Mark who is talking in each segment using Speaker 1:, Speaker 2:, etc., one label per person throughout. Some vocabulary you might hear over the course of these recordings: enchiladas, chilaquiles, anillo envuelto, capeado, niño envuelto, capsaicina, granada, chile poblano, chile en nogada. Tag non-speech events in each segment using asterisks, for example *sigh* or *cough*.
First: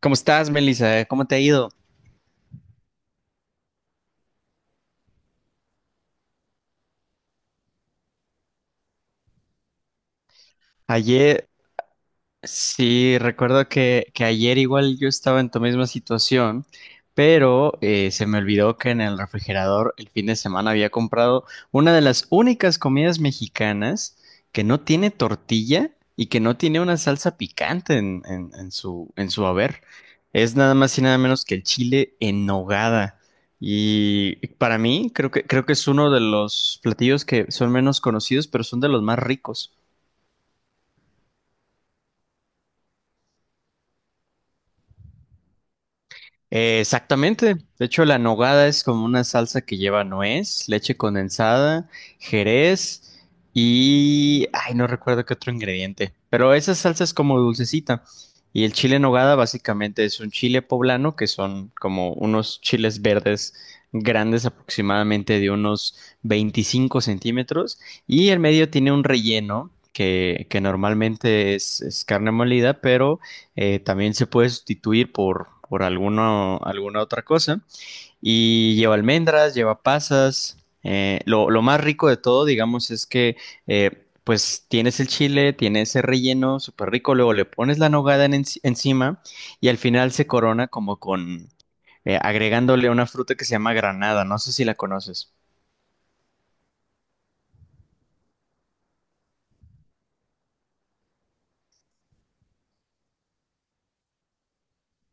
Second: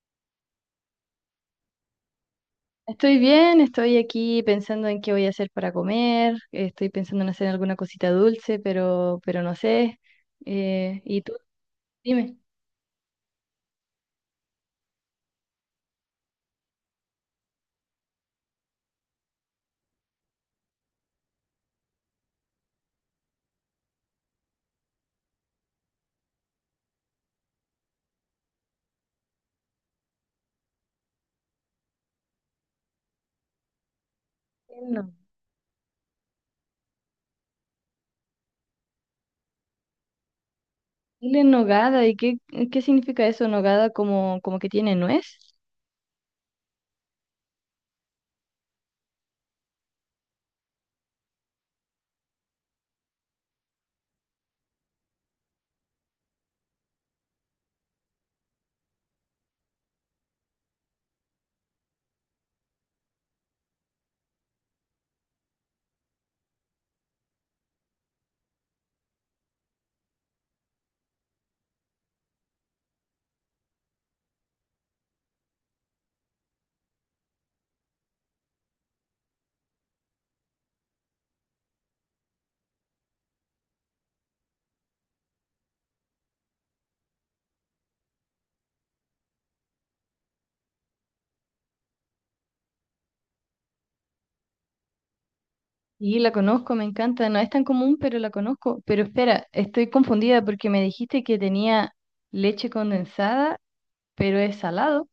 Speaker 1: ¿Cómo estás, Melissa? ¿Cómo te ha ido?
Speaker 2: Estoy bien, estoy aquí pensando en qué voy a hacer para comer, estoy pensando en hacer alguna cosita dulce, pero no sé. ¿Y tú?
Speaker 1: Ayer,
Speaker 2: Dime.
Speaker 1: sí, recuerdo que, ayer igual yo estaba en tu misma situación, pero se me olvidó que en el refrigerador el fin de semana había comprado una de las únicas comidas mexicanas que no tiene tortilla y que no tiene una salsa picante en su en su haber. Es nada más y nada menos que el chile en nogada. Y para mí
Speaker 2: No.
Speaker 1: creo que, es uno de los platillos que son menos conocidos, pero son de los más ricos.
Speaker 2: Dile nogada, ¿qué significa eso? ¿Nogada como que tiene nuez?
Speaker 1: Exactamente. De hecho, la nogada es como una salsa que lleva nuez, leche condensada, jerez y... Ay, no recuerdo qué otro ingrediente. Pero esa salsa es como dulcecita. Y el chile en nogada básicamente es un chile poblano, que son como unos chiles verdes grandes, aproximadamente de unos 25 centímetros. Y el medio tiene un relleno que, normalmente es, carne molida, pero también se puede sustituir por, alguna otra cosa. Y lleva almendras, lleva pasas. Lo más rico de todo, digamos, es que pues tienes el chile, tienes ese relleno súper rico, luego le pones la nogada encima y al final se corona como con, agregándole una fruta que se llama granada. ¿No sé si la conoces?
Speaker 2: Sí, la conozco, me encanta, no es tan común, pero la conozco. Pero espera, estoy confundida porque me dijiste que tenía leche condensada, pero es salado.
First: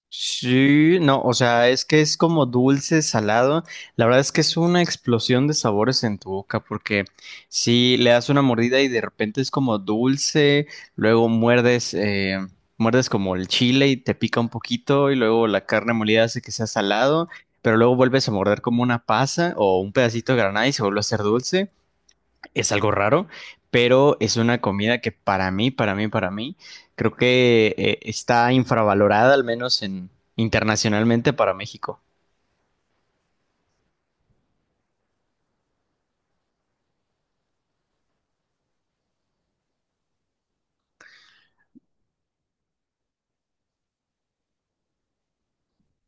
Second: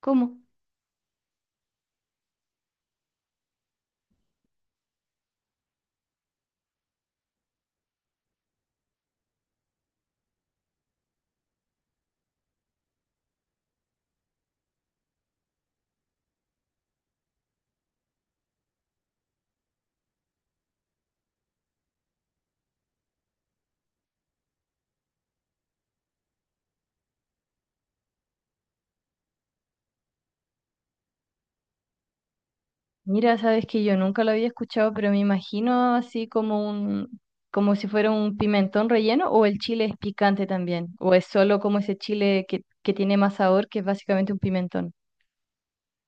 Speaker 2: ¿Cómo?
Speaker 1: Sí, no, o sea, es que es como dulce, salado. La verdad es que es una explosión de sabores en tu boca, porque si le das una mordida y de repente es como dulce, luego muerdes, muerdes como el chile y te pica un poquito, y luego la carne molida hace que sea salado, pero luego vuelves a morder como una pasa o un pedacito de granada y se vuelve a hacer dulce. Es algo raro, pero es una comida que para mí, creo que está infravalorada, al menos internacionalmente, para México.
Speaker 2: Mira, sabes que yo nunca lo había escuchado, pero me imagino así como un, como si fuera un pimentón relleno, o el chile es picante también, o es solo como ese chile que tiene más sabor, que es básicamente un pimentón.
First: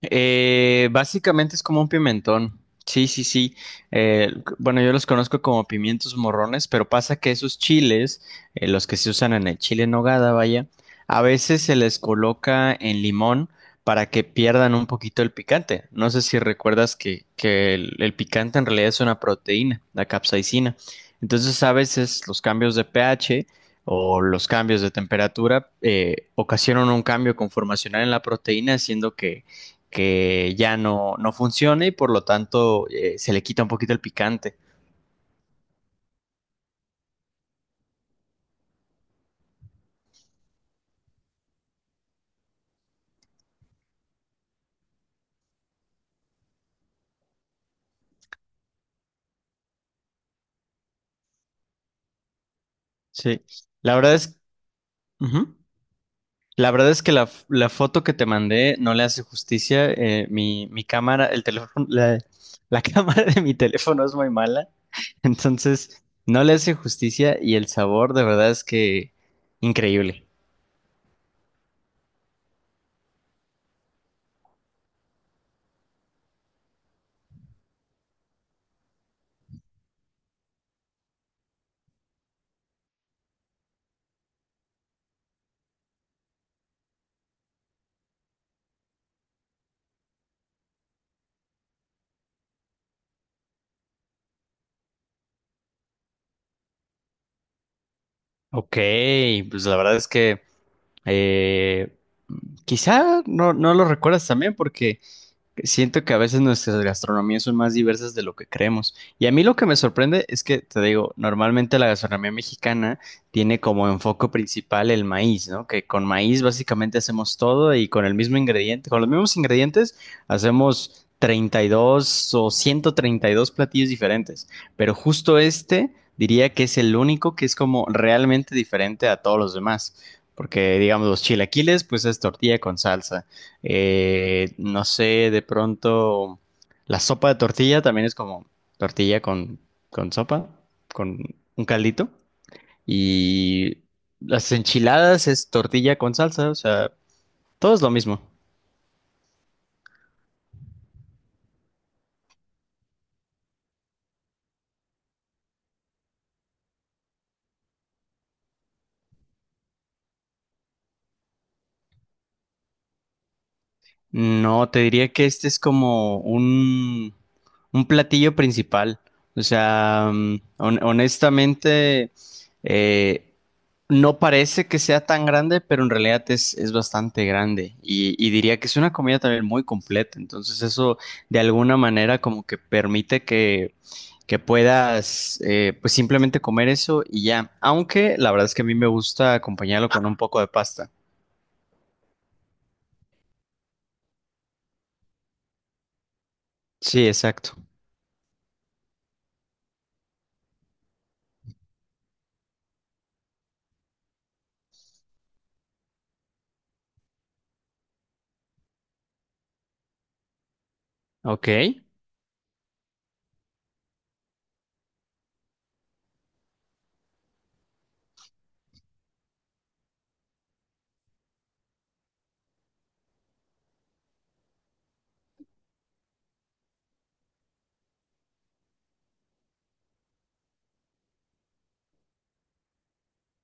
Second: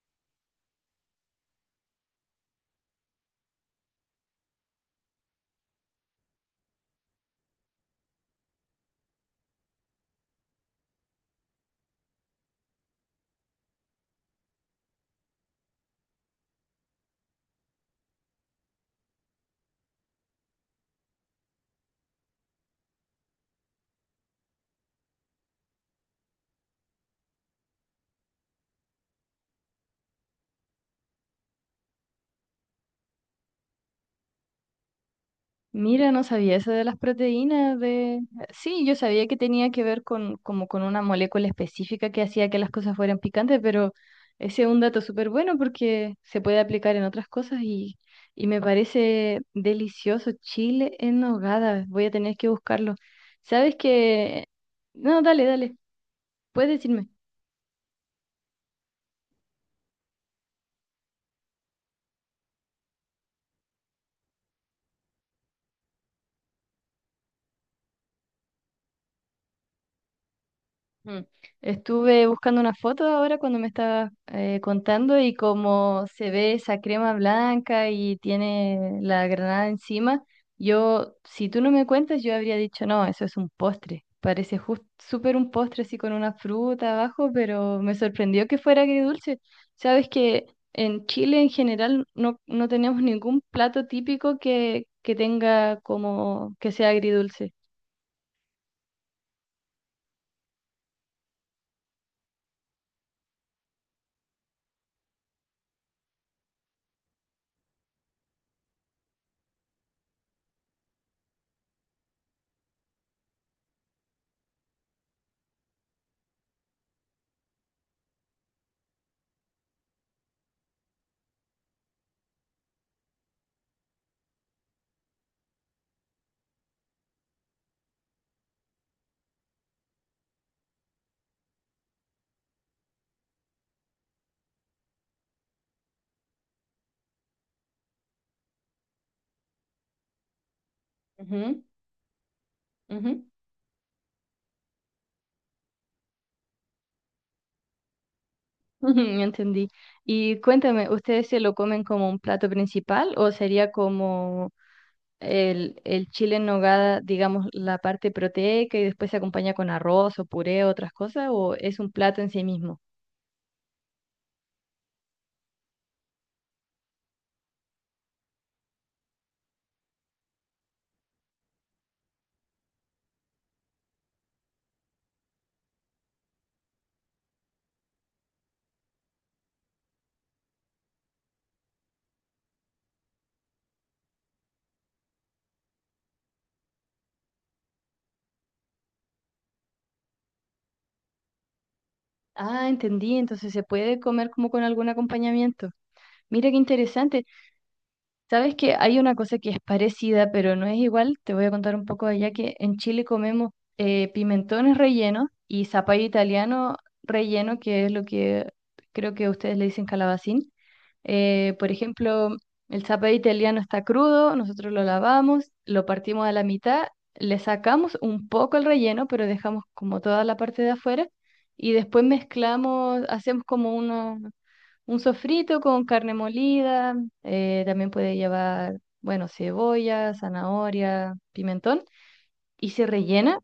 Speaker 1: Básicamente es como un pimentón. Sí, sí, sí. Bueno, yo los conozco como pimientos morrones, pero pasa que esos chiles, los que se usan en el chile en nogada, vaya, a veces se les coloca en limón para que pierdan un poquito el picante. ¿No sé si recuerdas que, el, picante en realidad es una proteína, la capsaicina? Entonces, a veces los cambios de pH o los cambios de temperatura ocasionan un cambio conformacional en la proteína, haciendo que ya no funciona, y por lo tanto se le quita un poquito el picante.
Speaker 2: Mira, no sabía eso de las proteínas de... Sí, yo sabía que tenía que ver con, como con una molécula específica que hacía que las cosas fueran picantes, pero ese es un dato súper bueno porque se puede aplicar en otras cosas y me parece delicioso. Chile en nogada, voy a tener que buscarlo.
Speaker 1: Sí,
Speaker 2: ¿Sabes
Speaker 1: la verdad es,
Speaker 2: qué? No, dale,
Speaker 1: ujú.
Speaker 2: dale, puedes
Speaker 1: La verdad es
Speaker 2: decirme.
Speaker 1: que la foto que te mandé no le hace justicia. Mi cámara, el teléfono, la *laughs* cámara de mi teléfono es muy mala. *laughs* Entonces, no le hace justicia, y el sabor de verdad es que increíble.
Speaker 2: Mm. Estuve buscando una foto ahora cuando me estabas contando y como se ve esa crema blanca y tiene la granada encima, yo, si tú no me cuentas, yo habría dicho, no, eso es un postre. Parece justo súper un postre así con una fruta abajo, pero me sorprendió que fuera agridulce. Sabes que en Chile en general no, no tenemos ningún plato típico que tenga como que sea agridulce.
Speaker 1: Ok, pues la verdad es que, eh, quizá no lo recuerdas también porque... Siento que a veces nuestras gastronomías son más diversas de lo que creemos. Y a mí lo que me sorprende es que, te digo, normalmente la gastronomía mexicana tiene como enfoque principal el maíz, ¿no? Que con maíz básicamente hacemos todo, y con el mismo ingrediente, con los mismos ingredientes hacemos 32 o 132 platillos diferentes. Pero justo este diría que es el único que es como realmente diferente a todos los demás. Porque, digamos, los chilaquiles, pues es tortilla con salsa. No sé, de pronto la sopa de tortilla también es como tortilla con, sopa, con
Speaker 2: Ujú,
Speaker 1: un caldito.
Speaker 2: ujú.
Speaker 1: Y las enchiladas es tortilla con salsa, o sea, todo es lo mismo.
Speaker 2: *laughs* Ujú, entendí. Y cuéntame, ¿ustedes se lo comen como un plato principal o sería como el chile en nogada, digamos, la parte proteica y después se acompaña con arroz o puré o otras cosas o es un plato en sí mismo?
Speaker 1: No, te diría que este es como un platillo principal. O sea, mm, honestamente, eh, no parece que sea tan grande, pero en realidad es, bastante grande. Y, diría que es una comida también muy completa. Entonces eso de alguna manera como que permite que, puedas, pues, simplemente comer eso y ya. Aunque la verdad es que a mí me gusta acompañarlo con un poco de pasta.
Speaker 2: Ah, entendí, entonces se puede comer como con algún acompañamiento. Mira qué
Speaker 1: Sí,
Speaker 2: interesante.
Speaker 1: exacto.
Speaker 2: Sabes que hay una cosa que es parecida, pero no es igual. Te voy a contar un poco allá que en Chile comemos pimentones rellenos y zapallo italiano relleno, que es lo que creo que ustedes le dicen calabacín.
Speaker 1: Ok.
Speaker 2: Por ejemplo, el zapallo italiano está crudo, nosotros lo lavamos, lo partimos a la mitad, le sacamos un poco el relleno, pero dejamos como toda la parte de afuera y después mezclamos, hacemos como uno un sofrito con carne molida, también puede llevar, bueno, cebolla, zanahoria, pimentón y se rellena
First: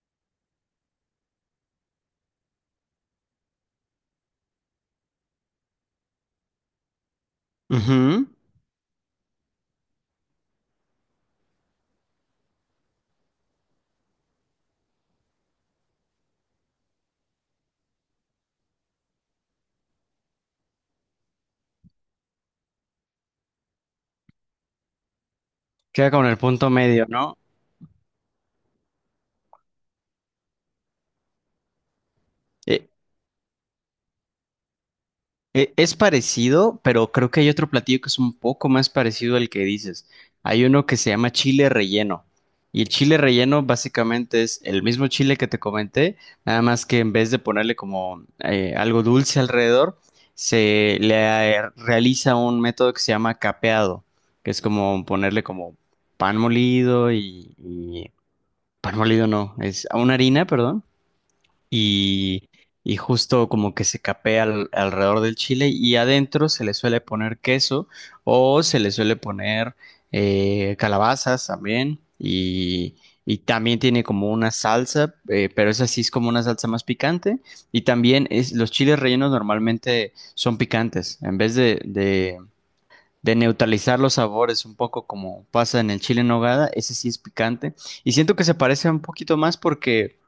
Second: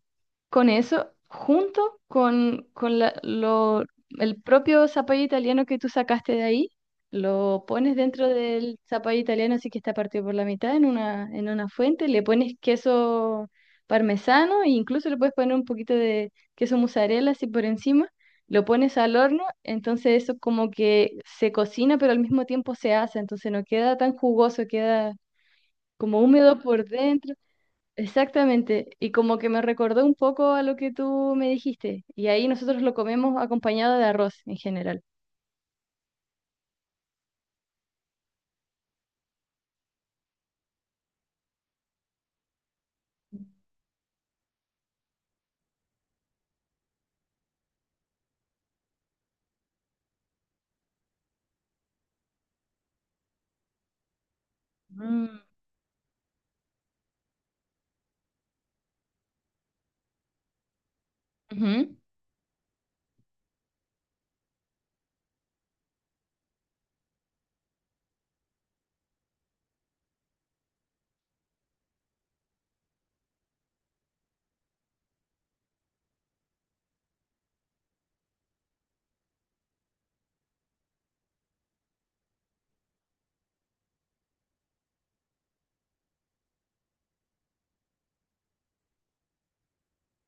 Speaker 2: con eso junto con el propio zapallo italiano que tú sacaste de ahí. Lo pones
Speaker 1: Ujú.
Speaker 2: dentro del zapallo italiano, así que está partido por la mitad en una fuente. Le pones queso parmesano e incluso le puedes poner un poquito de queso mozzarella así por encima. Lo pones al horno, entonces eso como que se cocina, pero al mismo tiempo se hace, entonces no queda tan jugoso, queda
Speaker 1: Queda
Speaker 2: como
Speaker 1: con el
Speaker 2: húmedo
Speaker 1: punto
Speaker 2: por
Speaker 1: medio,
Speaker 2: dentro.
Speaker 1: ¿no?
Speaker 2: Exactamente, y como que me recordó un poco a lo que tú me dijiste, y ahí nosotros
Speaker 1: Eh,
Speaker 2: lo comemos acompañado de arroz en general.
Speaker 1: es parecido, pero creo que hay otro platillo que es un poco más parecido al que dices. Hay uno que se llama chile relleno. Y el chile relleno básicamente es el mismo chile que te comenté, nada más que en vez de ponerle como, algo dulce alrededor, se le, realiza un método que se llama capeado, que es como
Speaker 2: Mm,
Speaker 1: ponerle como pan molido y, pan molido no, es una harina, perdón,
Speaker 2: ujú.
Speaker 1: y, y justo como que se capea alrededor del chile, y adentro se le suele poner queso, o se le suele poner calabazas también. Y también tiene como una salsa, pero esa sí es como una salsa más picante, y también es, los chiles rellenos normalmente son picantes en vez de, neutralizar los sabores, un poco como pasa en el chile en nogada. Ese sí es picante. Y siento que se parece un poquito más porque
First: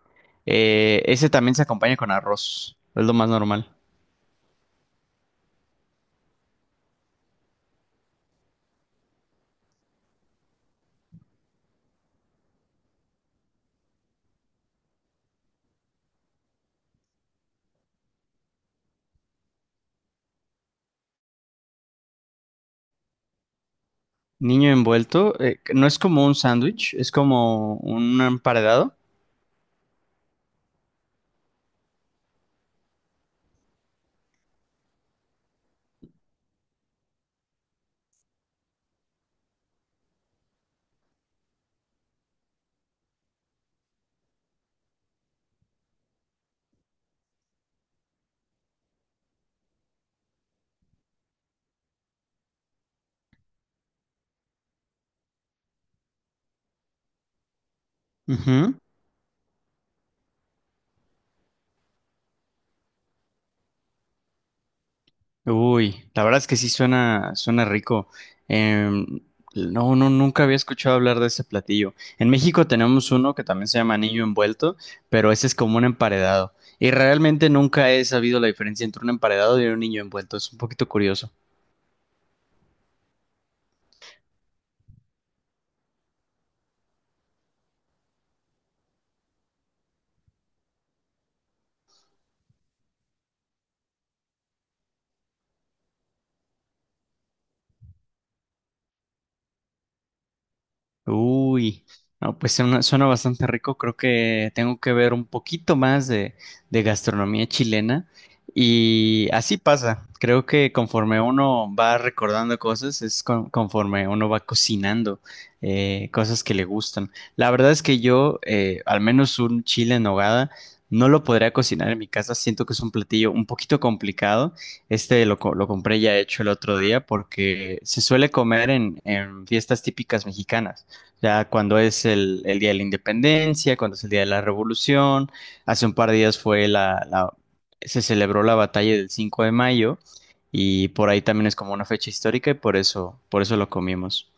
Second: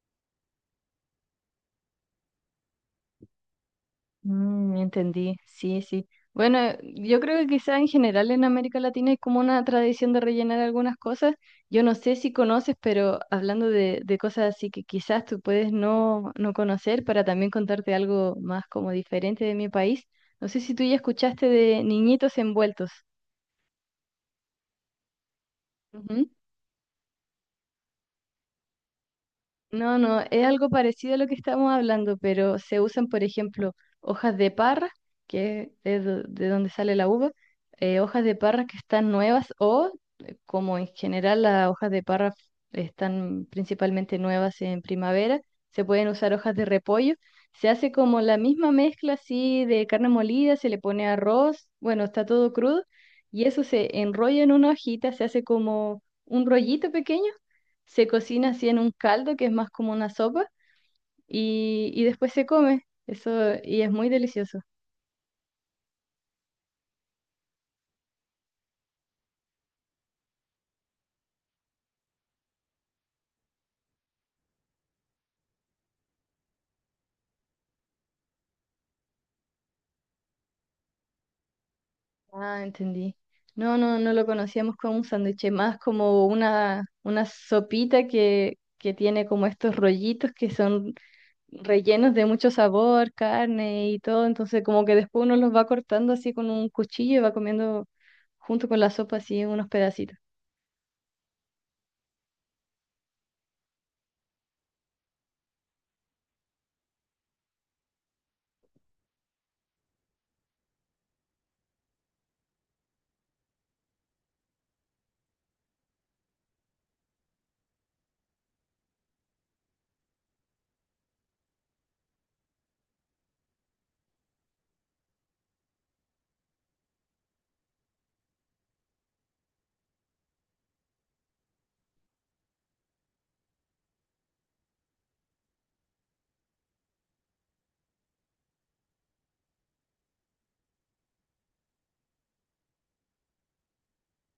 Speaker 1: ese también se acompaña con arroz, es lo más normal.
Speaker 2: Mm, entendí, sí, sí. Bueno, yo creo que quizá en general en América Latina es como una tradición de rellenar algunas cosas. Yo no sé si conoces, pero hablando de cosas así que quizás tú puedes no, no conocer, para también contarte algo más como diferente de mi país. No sé si tú ya escuchaste de niñitos envueltos.
Speaker 1: Niño envuelto, no es como un sándwich, es como un emparedado.
Speaker 2: No, no, es algo parecido a lo que estamos hablando, pero se usan, por ejemplo, hojas de parra, que es de donde sale la uva, hojas de parra que están nuevas o, como en general las hojas de parra están principalmente nuevas en primavera, se pueden usar hojas de repollo. Se hace como la misma mezcla así de carne molida, se le pone arroz, bueno, está todo crudo, y eso se enrolla en una hojita, se hace como un rollito pequeño, se cocina así
Speaker 1: Ujú.
Speaker 2: en un caldo que es más como una sopa y después se come. Eso, y es muy delicioso.
Speaker 1: Uy, la verdad es que sí suena, suena rico. Em, no, nunca había escuchado hablar de ese platillo. En México tenemos uno que también se llama anillo envuelto, pero ese es como un emparedado. Y realmente nunca he sabido la diferencia entre un emparedado y un niño envuelto. Es un poquito curioso.
Speaker 2: Ah, entendí. No, no, no lo conocíamos como un sándwich, es más como una sopita que tiene como estos rollitos que son rellenos de mucho sabor, carne y todo. Entonces, como que después uno los va cortando así con un cuchillo y va comiendo junto con la sopa así unos pedacitos.
Speaker 1: Uy, no, pues suena, suena bastante rico. Creo que tengo que ver un poquito más de, gastronomía chilena. Y así pasa. Creo que conforme uno va recordando cosas, es conforme uno va cocinando, cosas que le gustan. La verdad es que yo, al menos un chile en nogada, no lo podría cocinar en mi casa. Siento que es un platillo un poquito complicado. Este lo, lo compré ya hecho el otro día porque se suele comer en fiestas típicas mexicanas. Ya cuando es el Día de la Independencia, cuando es el Día de la Revolución, hace un par de días fue se celebró la batalla del 5 de mayo, y por ahí también es como una fecha histórica, y por eso lo comimos.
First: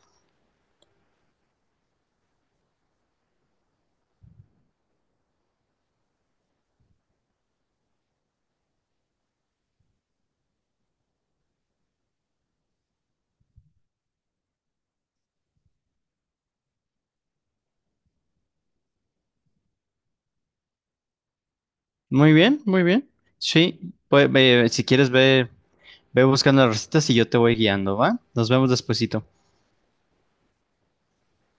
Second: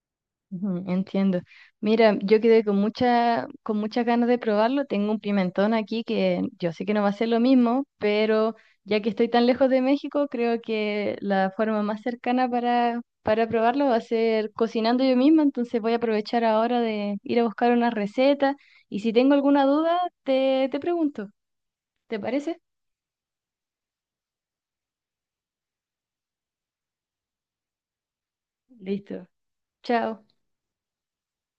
Speaker 2: Ujú, entiendo. Mira, yo quedé con mucha, con muchas ganas de probarlo. Tengo un pimentón aquí que yo sé que no va a ser lo mismo, pero ya que estoy tan lejos de México, creo que la forma más cercana para probarlo va a ser cocinando yo misma. Entonces voy a aprovechar ahora de ir a buscar una receta y si tengo alguna duda, te pregunto. ¿Te
Speaker 1: Muy bien,
Speaker 2: parece?
Speaker 1: muy bien. Sí, pues ve- si quieres ve, ve buscando las recetas y yo te voy guiando, ¿va? Nos vemos despuesito.
Speaker 2: Listo. Chao.